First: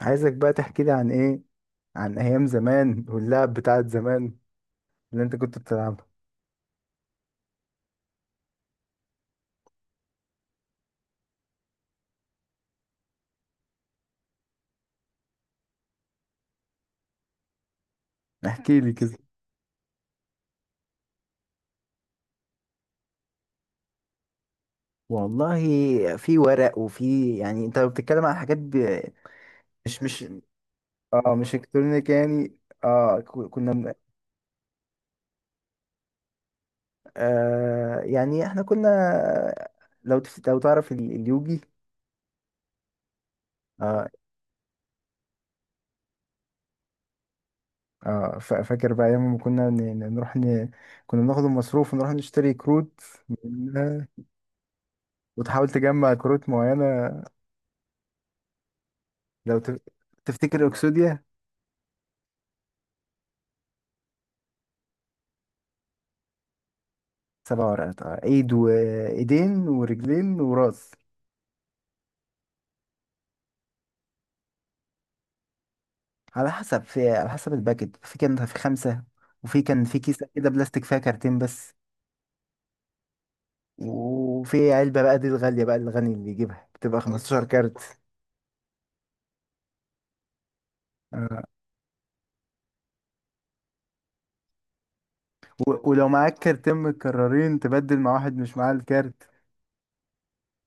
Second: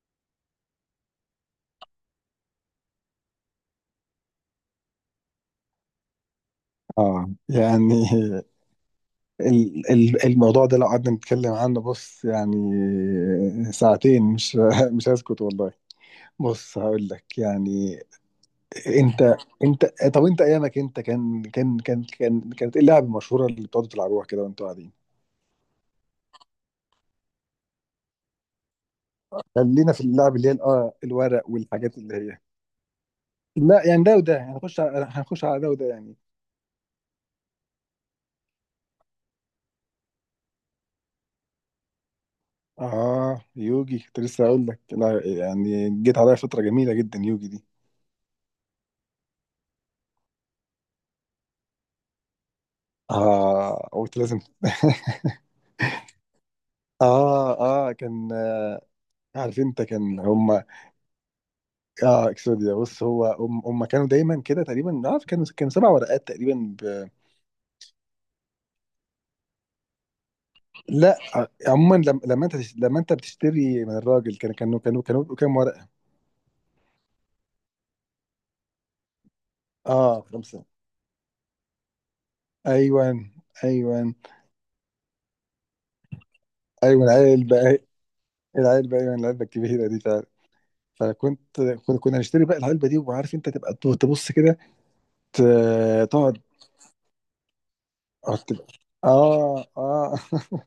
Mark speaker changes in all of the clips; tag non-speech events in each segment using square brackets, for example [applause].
Speaker 1: عايزك بقى تحكي لي عن ايام زمان واللعب بتاعت زمان اللي انت كنت بتلعبها.
Speaker 2: اه يعني الموضوع ده لو قعدنا نتكلم عنه، بص يعني ساعتين، مش [laughs] مش هسكت والله. بص هقول لك يعني.
Speaker 1: احكي لي كده.
Speaker 2: انت انت طب انت ايامك انت كانت ايه اللعبه المشهوره اللي بتقعدوا تلعبوها كده وانتوا قاعدين؟
Speaker 1: والله، في ورق، وفي يعني انت بتتكلم عن حاجات
Speaker 2: خلينا في
Speaker 1: مش مش
Speaker 2: اللعب اللي هي ال- اه
Speaker 1: اه
Speaker 2: الورق
Speaker 1: مش
Speaker 2: والحاجات
Speaker 1: الكترونيك
Speaker 2: اللي هي.
Speaker 1: يعني. اه ك- كنا
Speaker 2: لا
Speaker 1: من-
Speaker 2: يعني ده وده هنخش على ده وده يعني.
Speaker 1: يعني احنا كنا، لو تعرف اليوجي.
Speaker 2: اه يوجي
Speaker 1: اه
Speaker 2: كنت لسه هقول لك، لا يعني جيت عليا فتره جميله جدا يوجي دي.
Speaker 1: فاكر بقى ايام ما كنا نروح كنا بناخد المصروف ونروح نشتري كروت
Speaker 2: اه،
Speaker 1: منها،
Speaker 2: قلت لازم. [laughs]
Speaker 1: وتحاول تجمع كروت معينة.
Speaker 2: اه، اه، كان.
Speaker 1: لو
Speaker 2: عارف
Speaker 1: تف-
Speaker 2: انت، كان هم.
Speaker 1: تفتكر اكسوديا؟
Speaker 2: اه، اكسوديا، بص هو هم كانوا دايما كده تقريبا. عارف، كانوا كانوا 7 ورقات تقريبا ب...
Speaker 1: سبع ورقات، ايد وايدين ورجلين وراس.
Speaker 2: لا آه، عموما، لما لما انت بتشتري من الراجل، كانوا بيبقوا كام ورقة؟
Speaker 1: على حسب الباكت، في كان في خمسة، وفي كان في
Speaker 2: اه،
Speaker 1: كيسة كده
Speaker 2: خمسة.
Speaker 1: بلاستيك فيها كارتين بس.
Speaker 2: ايوه، ايوه،
Speaker 1: وفي علبة بقى، دي الغالية، بقى الغني اللي يجيبها بتبقى
Speaker 2: ايوه.
Speaker 1: 15 كارت.
Speaker 2: العلبة. العلبة، ايوه العلبة الكبيرة دي فعلا. فكنت.
Speaker 1: آه.
Speaker 2: كنا نشتري بقى العلبة دي وعارف، انت تبقى تبص كده، ت-
Speaker 1: ولو معاك
Speaker 2: تقعد.
Speaker 1: كارتين متكررين تبدل مع واحد
Speaker 2: اه،
Speaker 1: مش معاه
Speaker 2: تبقى.
Speaker 1: الكارت.
Speaker 2: اه، آه. [laughs]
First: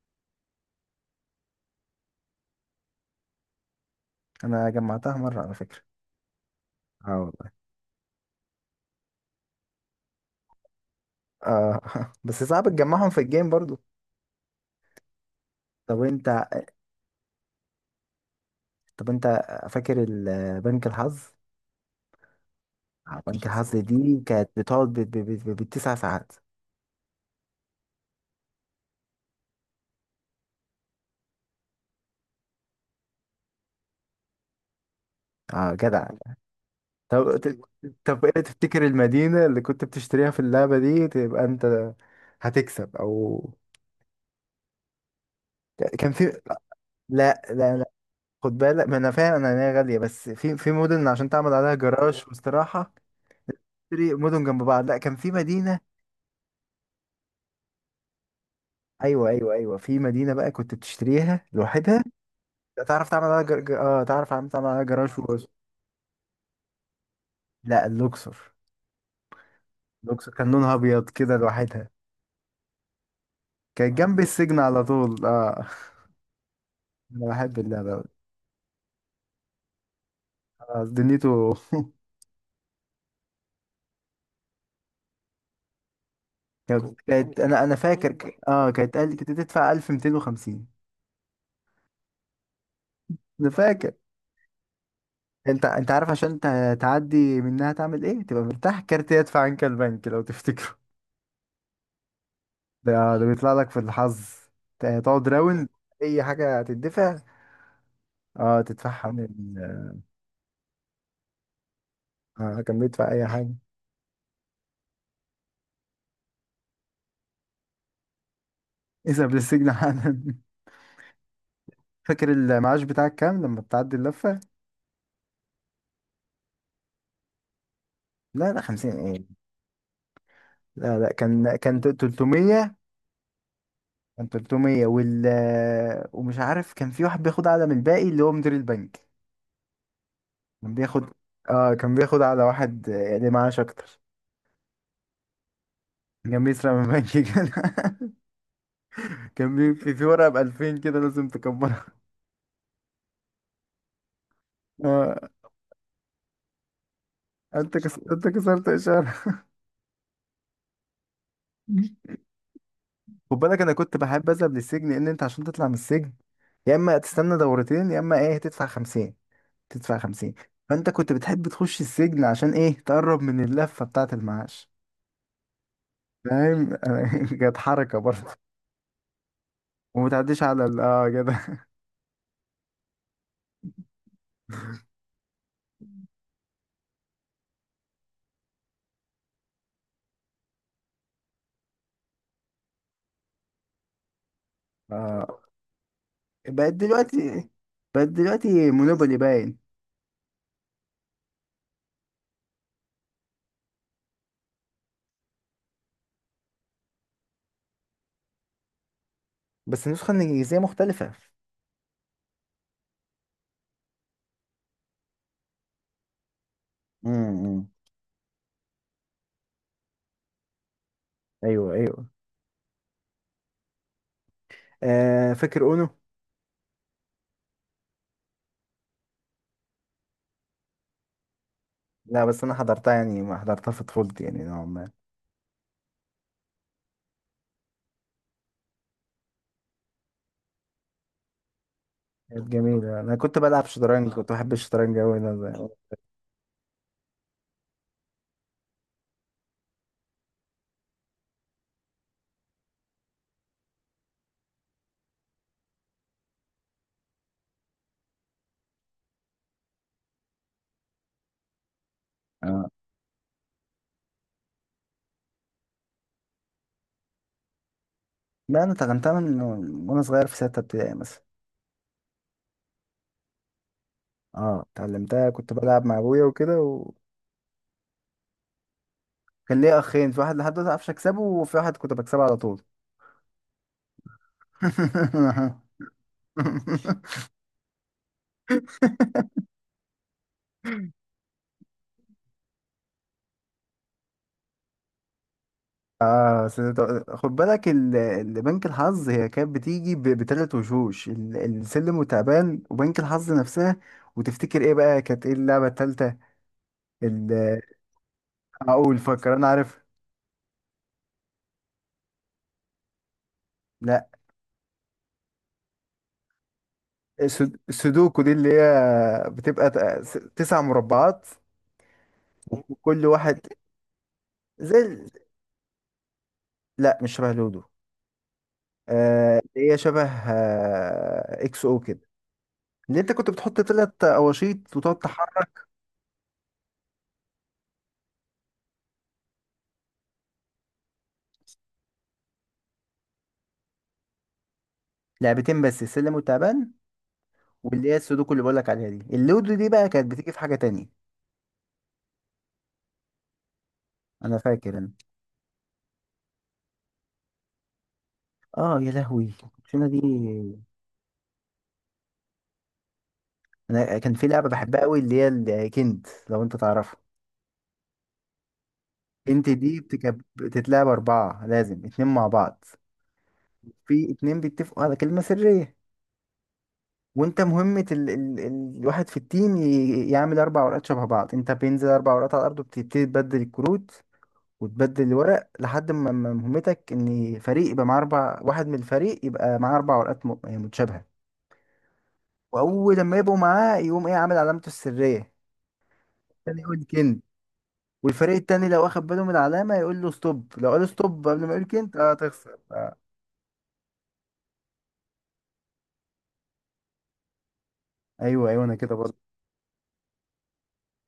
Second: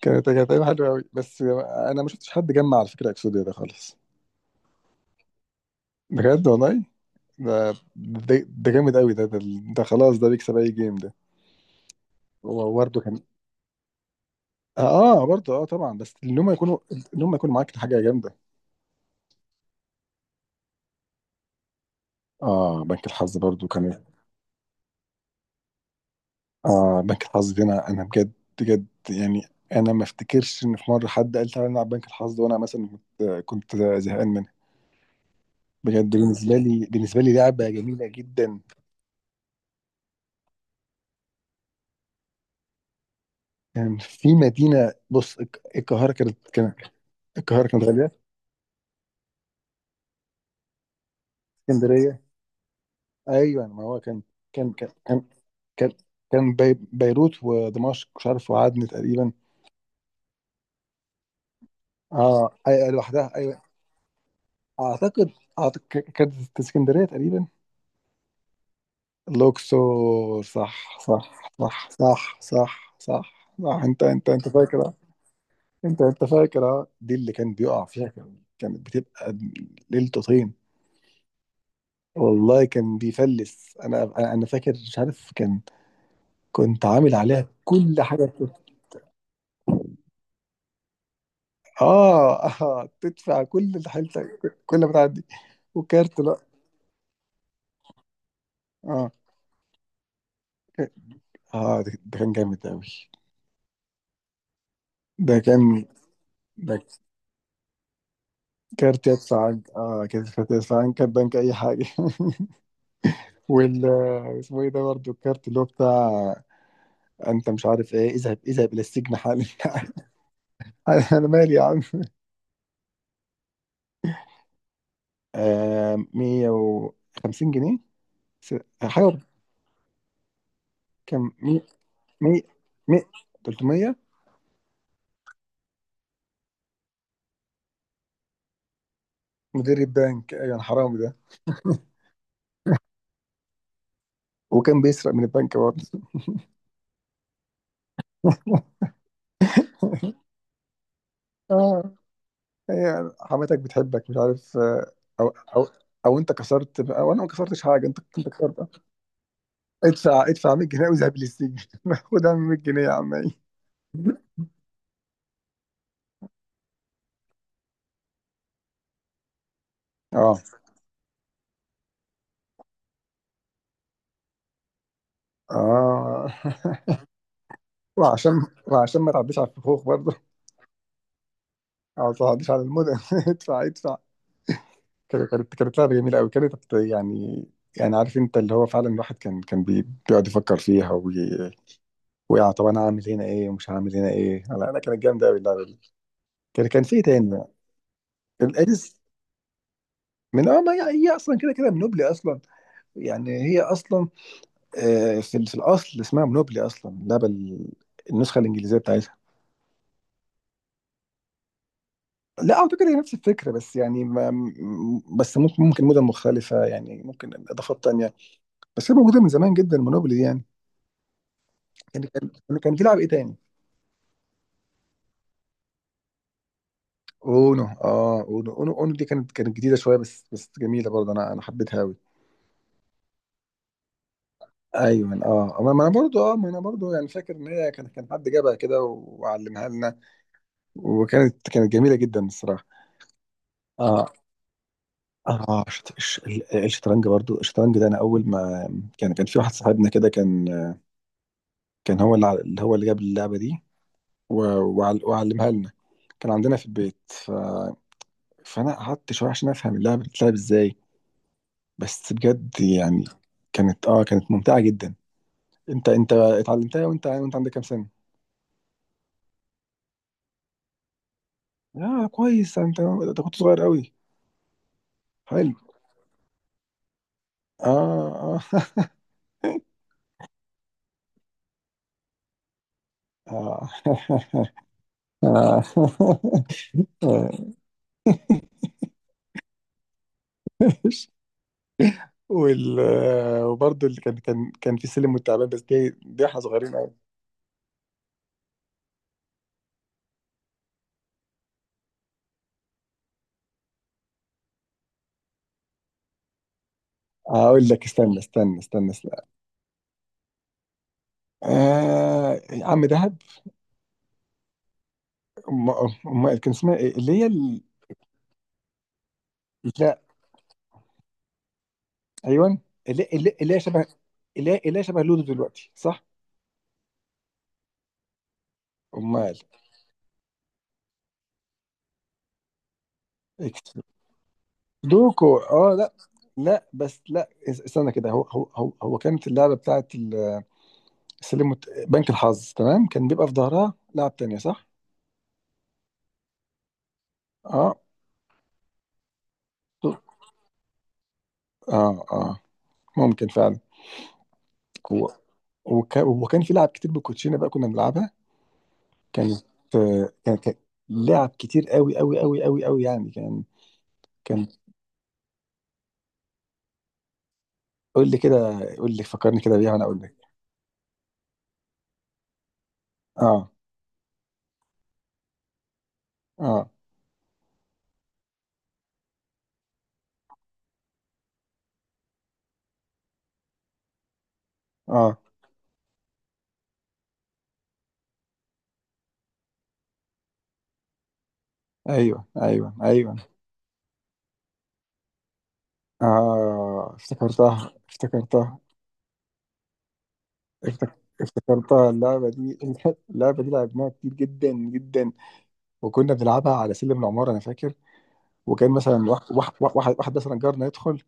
Speaker 2: كانت ايام حلوه قوي بس. انا ما شفتش حد جمع على فكره اكسوديا ده خالص.
Speaker 1: انا جمعتها مرة على فكرة.
Speaker 2: بجد والله.
Speaker 1: اه، والله.
Speaker 2: ده ده, ده جامد قوي ده، ده. ده خلاص ده بيكسب اي جيم ده.
Speaker 1: اه. [laughs] بس صعب
Speaker 2: هو برضه
Speaker 1: تجمعهم في
Speaker 2: كان.
Speaker 1: الجيم برضو.
Speaker 2: اه، آه، برضه، طبعا.
Speaker 1: طب
Speaker 2: بس ان
Speaker 1: انت
Speaker 2: هم يكونوا. ان هم يكونوا معاك حاجه جامده.
Speaker 1: طب انت فاكر بنك الحظ؟
Speaker 2: اه، بنك الحظ
Speaker 1: بنك
Speaker 2: برضه
Speaker 1: الحظ
Speaker 2: كان.
Speaker 1: دي كانت بتقعد بالتسع ساعات.
Speaker 2: اه، بنك الحظ دي انا بجد. بجد يعني. انا ما افتكرش ان في مره حد قال تعالى نلعب بنك الحظ وانا مثلا كنت زهقان منها.
Speaker 1: اه، جدع.
Speaker 2: بجد، بالنسبه لي
Speaker 1: طب ت-
Speaker 2: لعبه جميله
Speaker 1: طب ايه
Speaker 2: جدا.
Speaker 1: تفتكر المدينة اللي كنت بتشتريها في اللعبة دي، تبقى انت هتكسب؟ او
Speaker 2: كان في مدينة، بص، الك-
Speaker 1: كان
Speaker 2: القاهرة
Speaker 1: في
Speaker 2: كانت.
Speaker 1: لا،
Speaker 2: القاهرة
Speaker 1: لا،
Speaker 2: كانت
Speaker 1: لا.
Speaker 2: غالية.
Speaker 1: خد بالك، ما انا فاهم، انا إن هي غالية، بس في مدن عشان تعمل عليها
Speaker 2: اسكندرية.
Speaker 1: جراج واستراحة.
Speaker 2: أيوة، ما هو
Speaker 1: تشتري مدن جنب
Speaker 2: كان
Speaker 1: بعض.
Speaker 2: كان
Speaker 1: لا، كان
Speaker 2: كان
Speaker 1: في مدينة.
Speaker 2: كان, كان، بي بيروت ودمشق، مش عارف، وعدن
Speaker 1: ايوه،
Speaker 2: تقريبا.
Speaker 1: ايوه، ايوه. في مدينة بقى كنت بتشتريها لوحدها.
Speaker 2: اه، أيوة،
Speaker 1: تعرف تعمل
Speaker 2: لوحدها،
Speaker 1: عليها جر...
Speaker 2: أيوة.
Speaker 1: ج- اه تعرف تعمل عليها جراج
Speaker 2: أعتقد أعتقد ك- كانت اسكندرية تقريبا.
Speaker 1: لا، اللوكسور. اللوكسور
Speaker 2: الأقصر.
Speaker 1: كان لونها
Speaker 2: صح،
Speaker 1: ابيض
Speaker 2: صح،
Speaker 1: كده لوحدها.
Speaker 2: صح، صح، صح، صح، صح.
Speaker 1: كان جنبي
Speaker 2: أنت
Speaker 1: السجن على
Speaker 2: فاكر، أه؟
Speaker 1: طول. اه
Speaker 2: أنت فاكر أه؟ دي
Speaker 1: انا
Speaker 2: اللي كان
Speaker 1: بحب
Speaker 2: بيقع
Speaker 1: اللعبه أوي.
Speaker 2: فيها، كانت بتبقى ليلته طين.
Speaker 1: آه، دنيته. [laughs]
Speaker 2: والله كان بيفلس. انا انا أنا فاكر، مش عارف، كان كنت عامل عليها
Speaker 1: انا
Speaker 2: كل
Speaker 1: فاكر
Speaker 2: حاجه
Speaker 1: ك- اه
Speaker 2: بت-
Speaker 1: كانت قال كنت تدفع 1250.
Speaker 2: اه، اه، تدفع
Speaker 1: انا
Speaker 2: كل اللي
Speaker 1: فاكر.
Speaker 2: حيلتك كل ما تعدي.
Speaker 1: انت عارف
Speaker 2: وكارت، لا.
Speaker 1: عشان تعدي منها تعمل ايه؟ تبقى مرتاح، كارت
Speaker 2: اه،
Speaker 1: يدفع عنك البنك، لو تفتكره.
Speaker 2: اه. ده كان جامد
Speaker 1: [laughs]
Speaker 2: قوي.
Speaker 1: ده بيطلع لك في الحظ. تقعد
Speaker 2: ده كان
Speaker 1: راوند، اي حاجه
Speaker 2: ده
Speaker 1: تدفع. اه
Speaker 2: كارت
Speaker 1: تدفعها من.
Speaker 2: يدفع عنك. اه، كارت يدفع عنك كارت بنك اي حاجه. [laughs]
Speaker 1: اه، كان بيدفع اي حاجه.
Speaker 2: وال، اسمه ايه ده برضه الكارت اللي هو بتاع انت، مش عارف ايه؟ اذهب الى السجن
Speaker 1: اذهب
Speaker 2: حالا.
Speaker 1: للسجن
Speaker 2: [laughs]
Speaker 1: حالا.
Speaker 2: انا مالي يا
Speaker 1: [laughs]
Speaker 2: عم.
Speaker 1: فاكر المعاش بتاعك كام لما بتعدي اللفه؟
Speaker 2: آه، 150 جنيه.
Speaker 1: لا،
Speaker 2: س-،
Speaker 1: لا، 50
Speaker 2: حاجه.
Speaker 1: ايه. لا، لا،
Speaker 2: كان مي، مي،
Speaker 1: 300.
Speaker 2: مي، 300.
Speaker 1: كان 300 ومش عارف، كان في واحد بياخد اعلى من الباقي اللي هو مدير البنك.
Speaker 2: مدير البنك، ايوه،
Speaker 1: كان
Speaker 2: الحرامي
Speaker 1: بياخد
Speaker 2: ده.
Speaker 1: اه
Speaker 2: [laughs]
Speaker 1: كان بياخد على واحد، اللي معاش اكتر.
Speaker 2: وكان بيسرق من البنك برضه.
Speaker 1: كان بيسرق من البنك كده.
Speaker 2: [laughs]
Speaker 1: [laughs] في ورقة ب 2000، كده لازم تكبرها.
Speaker 2: اه، هي حماتك بتحبك، مش عارف. آه،
Speaker 1: اه.
Speaker 2: او، او او انت كسرت، او انا ما كسرتش حاجه،
Speaker 1: انت
Speaker 2: انت كسرت.
Speaker 1: كسرت
Speaker 2: آه.
Speaker 1: اشارة.
Speaker 2: ادفع، ادفع 100 جنيه واذهب للسجن. [laughs] خد يا عم 100 جنيه يا عم.
Speaker 1: خد
Speaker 2: إيه.
Speaker 1: بالك، انا كنت بحب اذهب للسجن، لان انت عشان تطلع من السجن يا اما تستنى دورتين، يا اما ايه، تدفع 50. تدفع 50.
Speaker 2: اه،
Speaker 1: فانت كنت بتحب تخش السجن عشان ايه؟ تقرب من اللفة بتاعة المعاش،
Speaker 2: اه.
Speaker 1: فاهم؟ [laughs] كانت
Speaker 2: [laughs]
Speaker 1: حركة برضه.
Speaker 2: وعشان وعشان ما تعديش على الفخوخ
Speaker 1: وما
Speaker 2: برضه. [laughs]
Speaker 1: تعديش على ال اه كده.
Speaker 2: او ما تعديش على المدن. [laughs] ادفع، ادفع. كانت لعبة جميلة أوي كانت يعني. يعني عارف أنت، اللي هو فعلا الواحد كان بي- بيقعد يفكر فيها وي... ويا طب، أنا هعمل هنا إيه ومش هعمل هنا إيه. لا، أنا كانت جامدة أوي
Speaker 1: آه.
Speaker 2: اللعبة دي.
Speaker 1: بقت
Speaker 2: كان في إيه تاني؟
Speaker 1: دلوقتي بقت دلوقتي
Speaker 2: الأريس.
Speaker 1: مونوبولي باين.
Speaker 2: من، أه، ما هي، هي أصلا كده كده منوبلي أصلا. يعني هي أصلا آه، في ال- في الأصل اسمها منوبلي أصلا، اللعبة ال- النسخة الإنجليزية بتاعتها.
Speaker 1: بس النسخة الإنجليزية مختلفة.
Speaker 2: لا، أعتقد هي نفس الفكرة، بس يعني، ما م-، بس ممكن مدن مختلفة، يعني ممكن
Speaker 1: امم.
Speaker 2: إضافات تانية. بس هي موجودة من زمان جدا، منوبلي يعني.
Speaker 1: أيوه، أيوه.
Speaker 2: كان بيلعب ايه تاني؟
Speaker 1: آه، فاكر أونو؟
Speaker 2: اونو. اونو دي كانت جديده شويه، بس جميله برضه، انا حبيتها قوي.
Speaker 1: لا، بس أنا حضرتها يعني، ما حضرتها في طفولتي يعني، نوعا ما.
Speaker 2: ايوه، اه، ما انا برضه، اه، ما انا برضه يعني فاكر ان هي كان حد جابها كده وعلمها لنا. كانت جميله جدا
Speaker 1: كانت
Speaker 2: الصراحه.
Speaker 1: جميلة. أنا كنت بلعب شطرنج،
Speaker 2: اه،
Speaker 1: كنت بحب الشطرنج أوي.
Speaker 2: اه، شط-، الش-، ال- الشطرنج برضه، الشطرنج ده انا اول ما كان في واحد صاحبنا كده كان. كان هو اللي ع-، اللي هو اللي جاب اللعبه دي، و-، وعل-، وعلمها لنا. كان عندنا في البيت، ف... فانا قعدت شويه عشان افهم اللعبه بتتلعب ازاي. بس بجد
Speaker 1: اه.
Speaker 2: يعني، كانت ممتعة جدا. انت اتعلمتها، وانت عندك كام سنة؟
Speaker 1: لا، أنا اتعلمتها من وأنا صغير، في ستة ابتدائي مثلا.
Speaker 2: اه، كويس، انت كنت صغير قوي.
Speaker 1: أه، اتعلمتها كنت
Speaker 2: حلو.
Speaker 1: بلعب مع أبويا وكده، وكان
Speaker 2: اه، اه. [laughs]
Speaker 1: ليا أخين، في واحد لحد دلوقتي معرفش أكسبه، وفي واحد كنت بكسبه على طول.
Speaker 2: اه. [laughs] آه.
Speaker 1: [laughs]
Speaker 2: [laughs] آه. وال، وبرضه اللي كان في سلم والتعبان، بس دي احنا صغيرين قوي.
Speaker 1: خد بالك، بنك الحظ هي كانت بتيجي بتلات وشوش، السلم وتعبان وبنك الحظ نفسها. وتفتكر ايه بقى كانت، ايه اللعبة التالتة، ال-
Speaker 2: هقول لك،
Speaker 1: اقول،
Speaker 2: استنى.
Speaker 1: فكر، انا عارف.
Speaker 2: آه، عم دهب.
Speaker 1: لا،
Speaker 2: ام ام أم-، كان اسمها ايه اللي هي ال...؟
Speaker 1: السودوكو دي اللي هي بتبقى تسع مربعات،
Speaker 2: ايوه.
Speaker 1: وكل واحد
Speaker 2: اللي هي شبه. اللي
Speaker 1: زي
Speaker 2: هي شبه لودو دلوقتي، صح؟
Speaker 1: لا، مش شبه لودو.
Speaker 2: امال.
Speaker 1: اللي هي شبه، اكس او كده، اللي انت كنت بتحط
Speaker 2: إكس-،
Speaker 1: تلات اواشيط وتقعد
Speaker 2: دوكو،
Speaker 1: تحرك.
Speaker 2: اه، لا. لا، بس، لا، اس-، استنى كده. هو كانت اللعبه بتاعت ال- السلم وت- بنك الحظ، تمام. كان بيبقى في ظهرها لعب تانية، صح.
Speaker 1: لعبتين بس، السلم والتعبان.
Speaker 2: اه،
Speaker 1: واللي هي السودوكو اللي بقولك عليها دي، اللودو دي بقى كانت بتيجي في حاجة تانية.
Speaker 2: اه، اه، ممكن فعلا.
Speaker 1: انا فاكر.
Speaker 2: هو، وك- وكان في لعب كتير بالكوتشينه بقى، كنا بنلعبها.
Speaker 1: اه يا لهوي
Speaker 2: كانت
Speaker 1: الكوتشينة دي.
Speaker 2: كان لعب كتير قوي قوي قوي قوي قوي يعني، كان.
Speaker 1: انا كان في
Speaker 2: كان.
Speaker 1: لعبة بحبها قوي، اللي هي الكنت، لو انت تعرفها.
Speaker 2: قول لي كده، قول لي، فكرني
Speaker 1: كنت
Speaker 2: كده بيها
Speaker 1: دي
Speaker 2: وانا اقول لك.
Speaker 1: بتتلعب اربعة، لازم اتنين مع بعض.
Speaker 2: اه،
Speaker 1: في اتنين بيتفقوا على كلمة سرية،
Speaker 2: اه،
Speaker 1: وانت مهمة الواحد في التيم يعمل اربع ورقات شبه بعض، انت بينزل اربع ورقات على الارض وبتبتدي تبدل الكروت، وتبدل
Speaker 2: اه،
Speaker 1: الورق لحد ما، مهمتك ان فريق يبقى معاه اربع، واحد من الفريق يبقى معاه اربع ورقات يعني متشابهه.
Speaker 2: ايوه، ايوه،
Speaker 1: واول لما
Speaker 2: ايوه،
Speaker 1: يبقوا معاه، يقوم ايه، عامل علامته السريه تاني يقول
Speaker 2: اه،
Speaker 1: كنت.
Speaker 2: افتكرتها،
Speaker 1: والفريق
Speaker 2: افتكرتها.
Speaker 1: التاني لو اخد باله من العلامه يقول له ستوب. لو قال
Speaker 2: افتك-
Speaker 1: ستوب قبل ما يقول
Speaker 2: افتكرتها
Speaker 1: كنت، اه
Speaker 2: اللعبه
Speaker 1: تخسر
Speaker 2: دي.
Speaker 1: آه.
Speaker 2: [laughs] اللعبه دي لعبناها كتير جدا جدا وكنا بنلعبها على سلم العماره، انا فاكر.
Speaker 1: ايوه، ايوه،
Speaker 2: وكان
Speaker 1: انا كده
Speaker 2: مثلا
Speaker 1: برضه.
Speaker 2: واحد مثلا جارنا يدخل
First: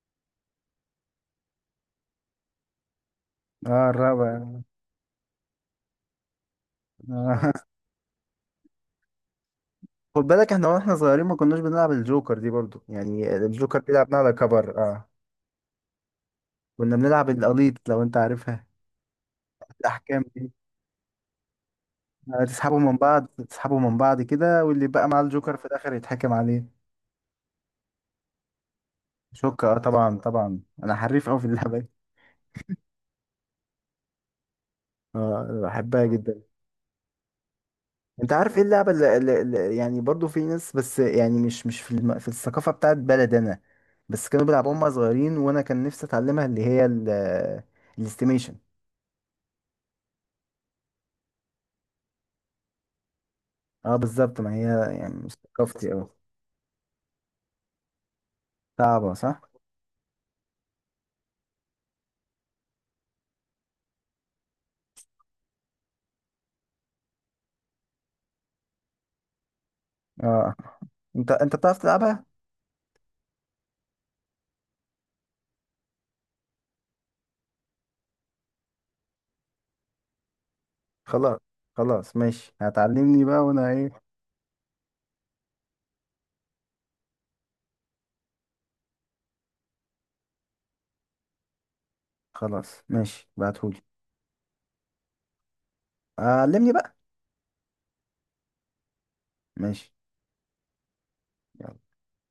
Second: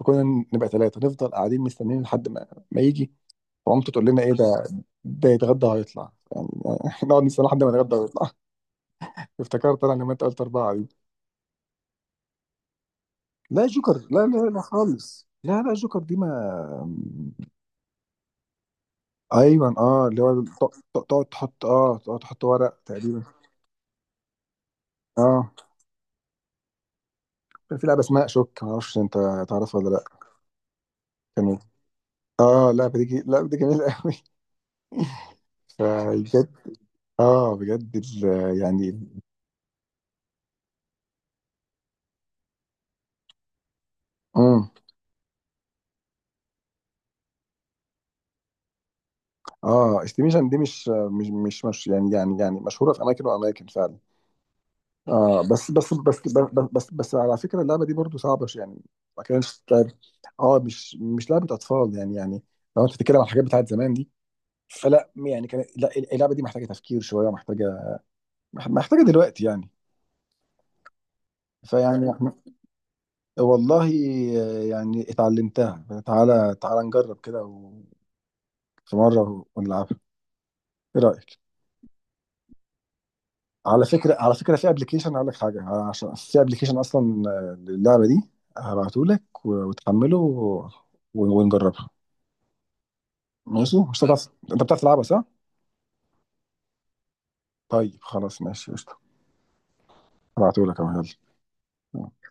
Speaker 2: وكنا نبقى ثلاثه، نفضل قاعدين مستنيين لحد ما يجي،
Speaker 1: اه،
Speaker 2: ومامته تقول لنا ايه
Speaker 1: الرابع.
Speaker 2: ده، ده يتغدى وهيطلع يعني. [laughs] نقعد نستنى
Speaker 1: آه.
Speaker 2: لحد ما
Speaker 1: [laughs]
Speaker 2: يتغدى ويطلع. [laughs] افتكرت انا لما
Speaker 1: خد
Speaker 2: انت قلت
Speaker 1: بالك،
Speaker 2: اربعه دي.
Speaker 1: واحنا صغيرين ما كناش بنلعب الجوكر دي برضه يعني،
Speaker 2: لا،
Speaker 1: الجوكر دي
Speaker 2: جوكر،
Speaker 1: لعبناها
Speaker 2: لا،
Speaker 1: على
Speaker 2: لا، لا
Speaker 1: كبر. اه
Speaker 2: خالص، لا، لا جوكر دي ما.
Speaker 1: كنا بنلعب القليط لو انت عارفها،
Speaker 2: ايوه، اه، اللي
Speaker 1: الاحكام.
Speaker 2: هو ت-، ت- تقعد تحط،
Speaker 1: تسحبوا
Speaker 2: ورق
Speaker 1: من
Speaker 2: تقريبا.
Speaker 1: بعض، تسحبوا من بعض كده، واللي بقى مع
Speaker 2: اه،
Speaker 1: الجوكر في الاخر يتحكم عليه.
Speaker 2: كان في لعبه اسمها شوك، ما اعرفش انت
Speaker 1: شوكة،
Speaker 2: تعرفها ولا لا.
Speaker 1: طبعا، طبعا، انا حريف قوي في
Speaker 2: كان إيه؟
Speaker 1: اللعبة دي.
Speaker 2: اه، اللعبه دي جي-، اللعبه دي جميله قوي.
Speaker 1: [laughs]
Speaker 2: [laughs]
Speaker 1: اه أنا بحبها جدا.
Speaker 2: فبجد. اه، بجد،
Speaker 1: انت عارف
Speaker 2: ال-
Speaker 1: ايه اللعبة
Speaker 2: يعني.
Speaker 1: يعني برضو في ناس، بس يعني مش في في الثقافة بتاعت بلد انا، بس كانوا
Speaker 2: امم
Speaker 1: بيلعبوها هم صغيرين، وانا كان نفسي اتعلمها، اللي هي الاستيميشن.
Speaker 2: اه، استيميشن دي مش يعني مشهوره في اماكن واماكن
Speaker 1: اه،
Speaker 2: فعلا.
Speaker 1: بالظبط. ما هي يعني مش
Speaker 2: اه،
Speaker 1: ثقافتي قوي.
Speaker 2: بس على فكره اللعبه دي برضو صعبه، ش- يعني.
Speaker 1: صعبة،
Speaker 2: ما
Speaker 1: صح.
Speaker 2: كانش لعب. اه، مش لعبه اطفال يعني لو انت بتتكلم عن الحاجات بتاعت زمان دي. فلا يعني كان، لا اللعبه دي محتاجه تفكير شويه ومحتاجه. محتاجه دلوقتي يعني.
Speaker 1: اه انت بتعرف
Speaker 2: فيعني
Speaker 1: تلعبها؟
Speaker 2: احنا، والله، يعني اتعلمتها. تعالى تعالى نجرب كده و- في مره ونلعبها. ايه رايك؟
Speaker 1: خلاص. خلاص، ماشي، هتعلمني بقى وانا ايه؟
Speaker 2: على فكره في ابلكيشن، اقول لك حاجه، عشان في ابلكيشن اصلا للعبه دي، هبعته لك وتحمله و- ونجربها.
Speaker 1: خلاص، ماشي،
Speaker 2: ماشي،
Speaker 1: بعتهولي.
Speaker 2: مش هتعرف. انت بتعرف تلعبها، صح؟
Speaker 1: علمني بقى.
Speaker 2: طيب خلاص ماشي قشطه.
Speaker 1: ماشي.
Speaker 2: هبعته لك اهو.
Speaker 1: يلا.
Speaker 2: يلا.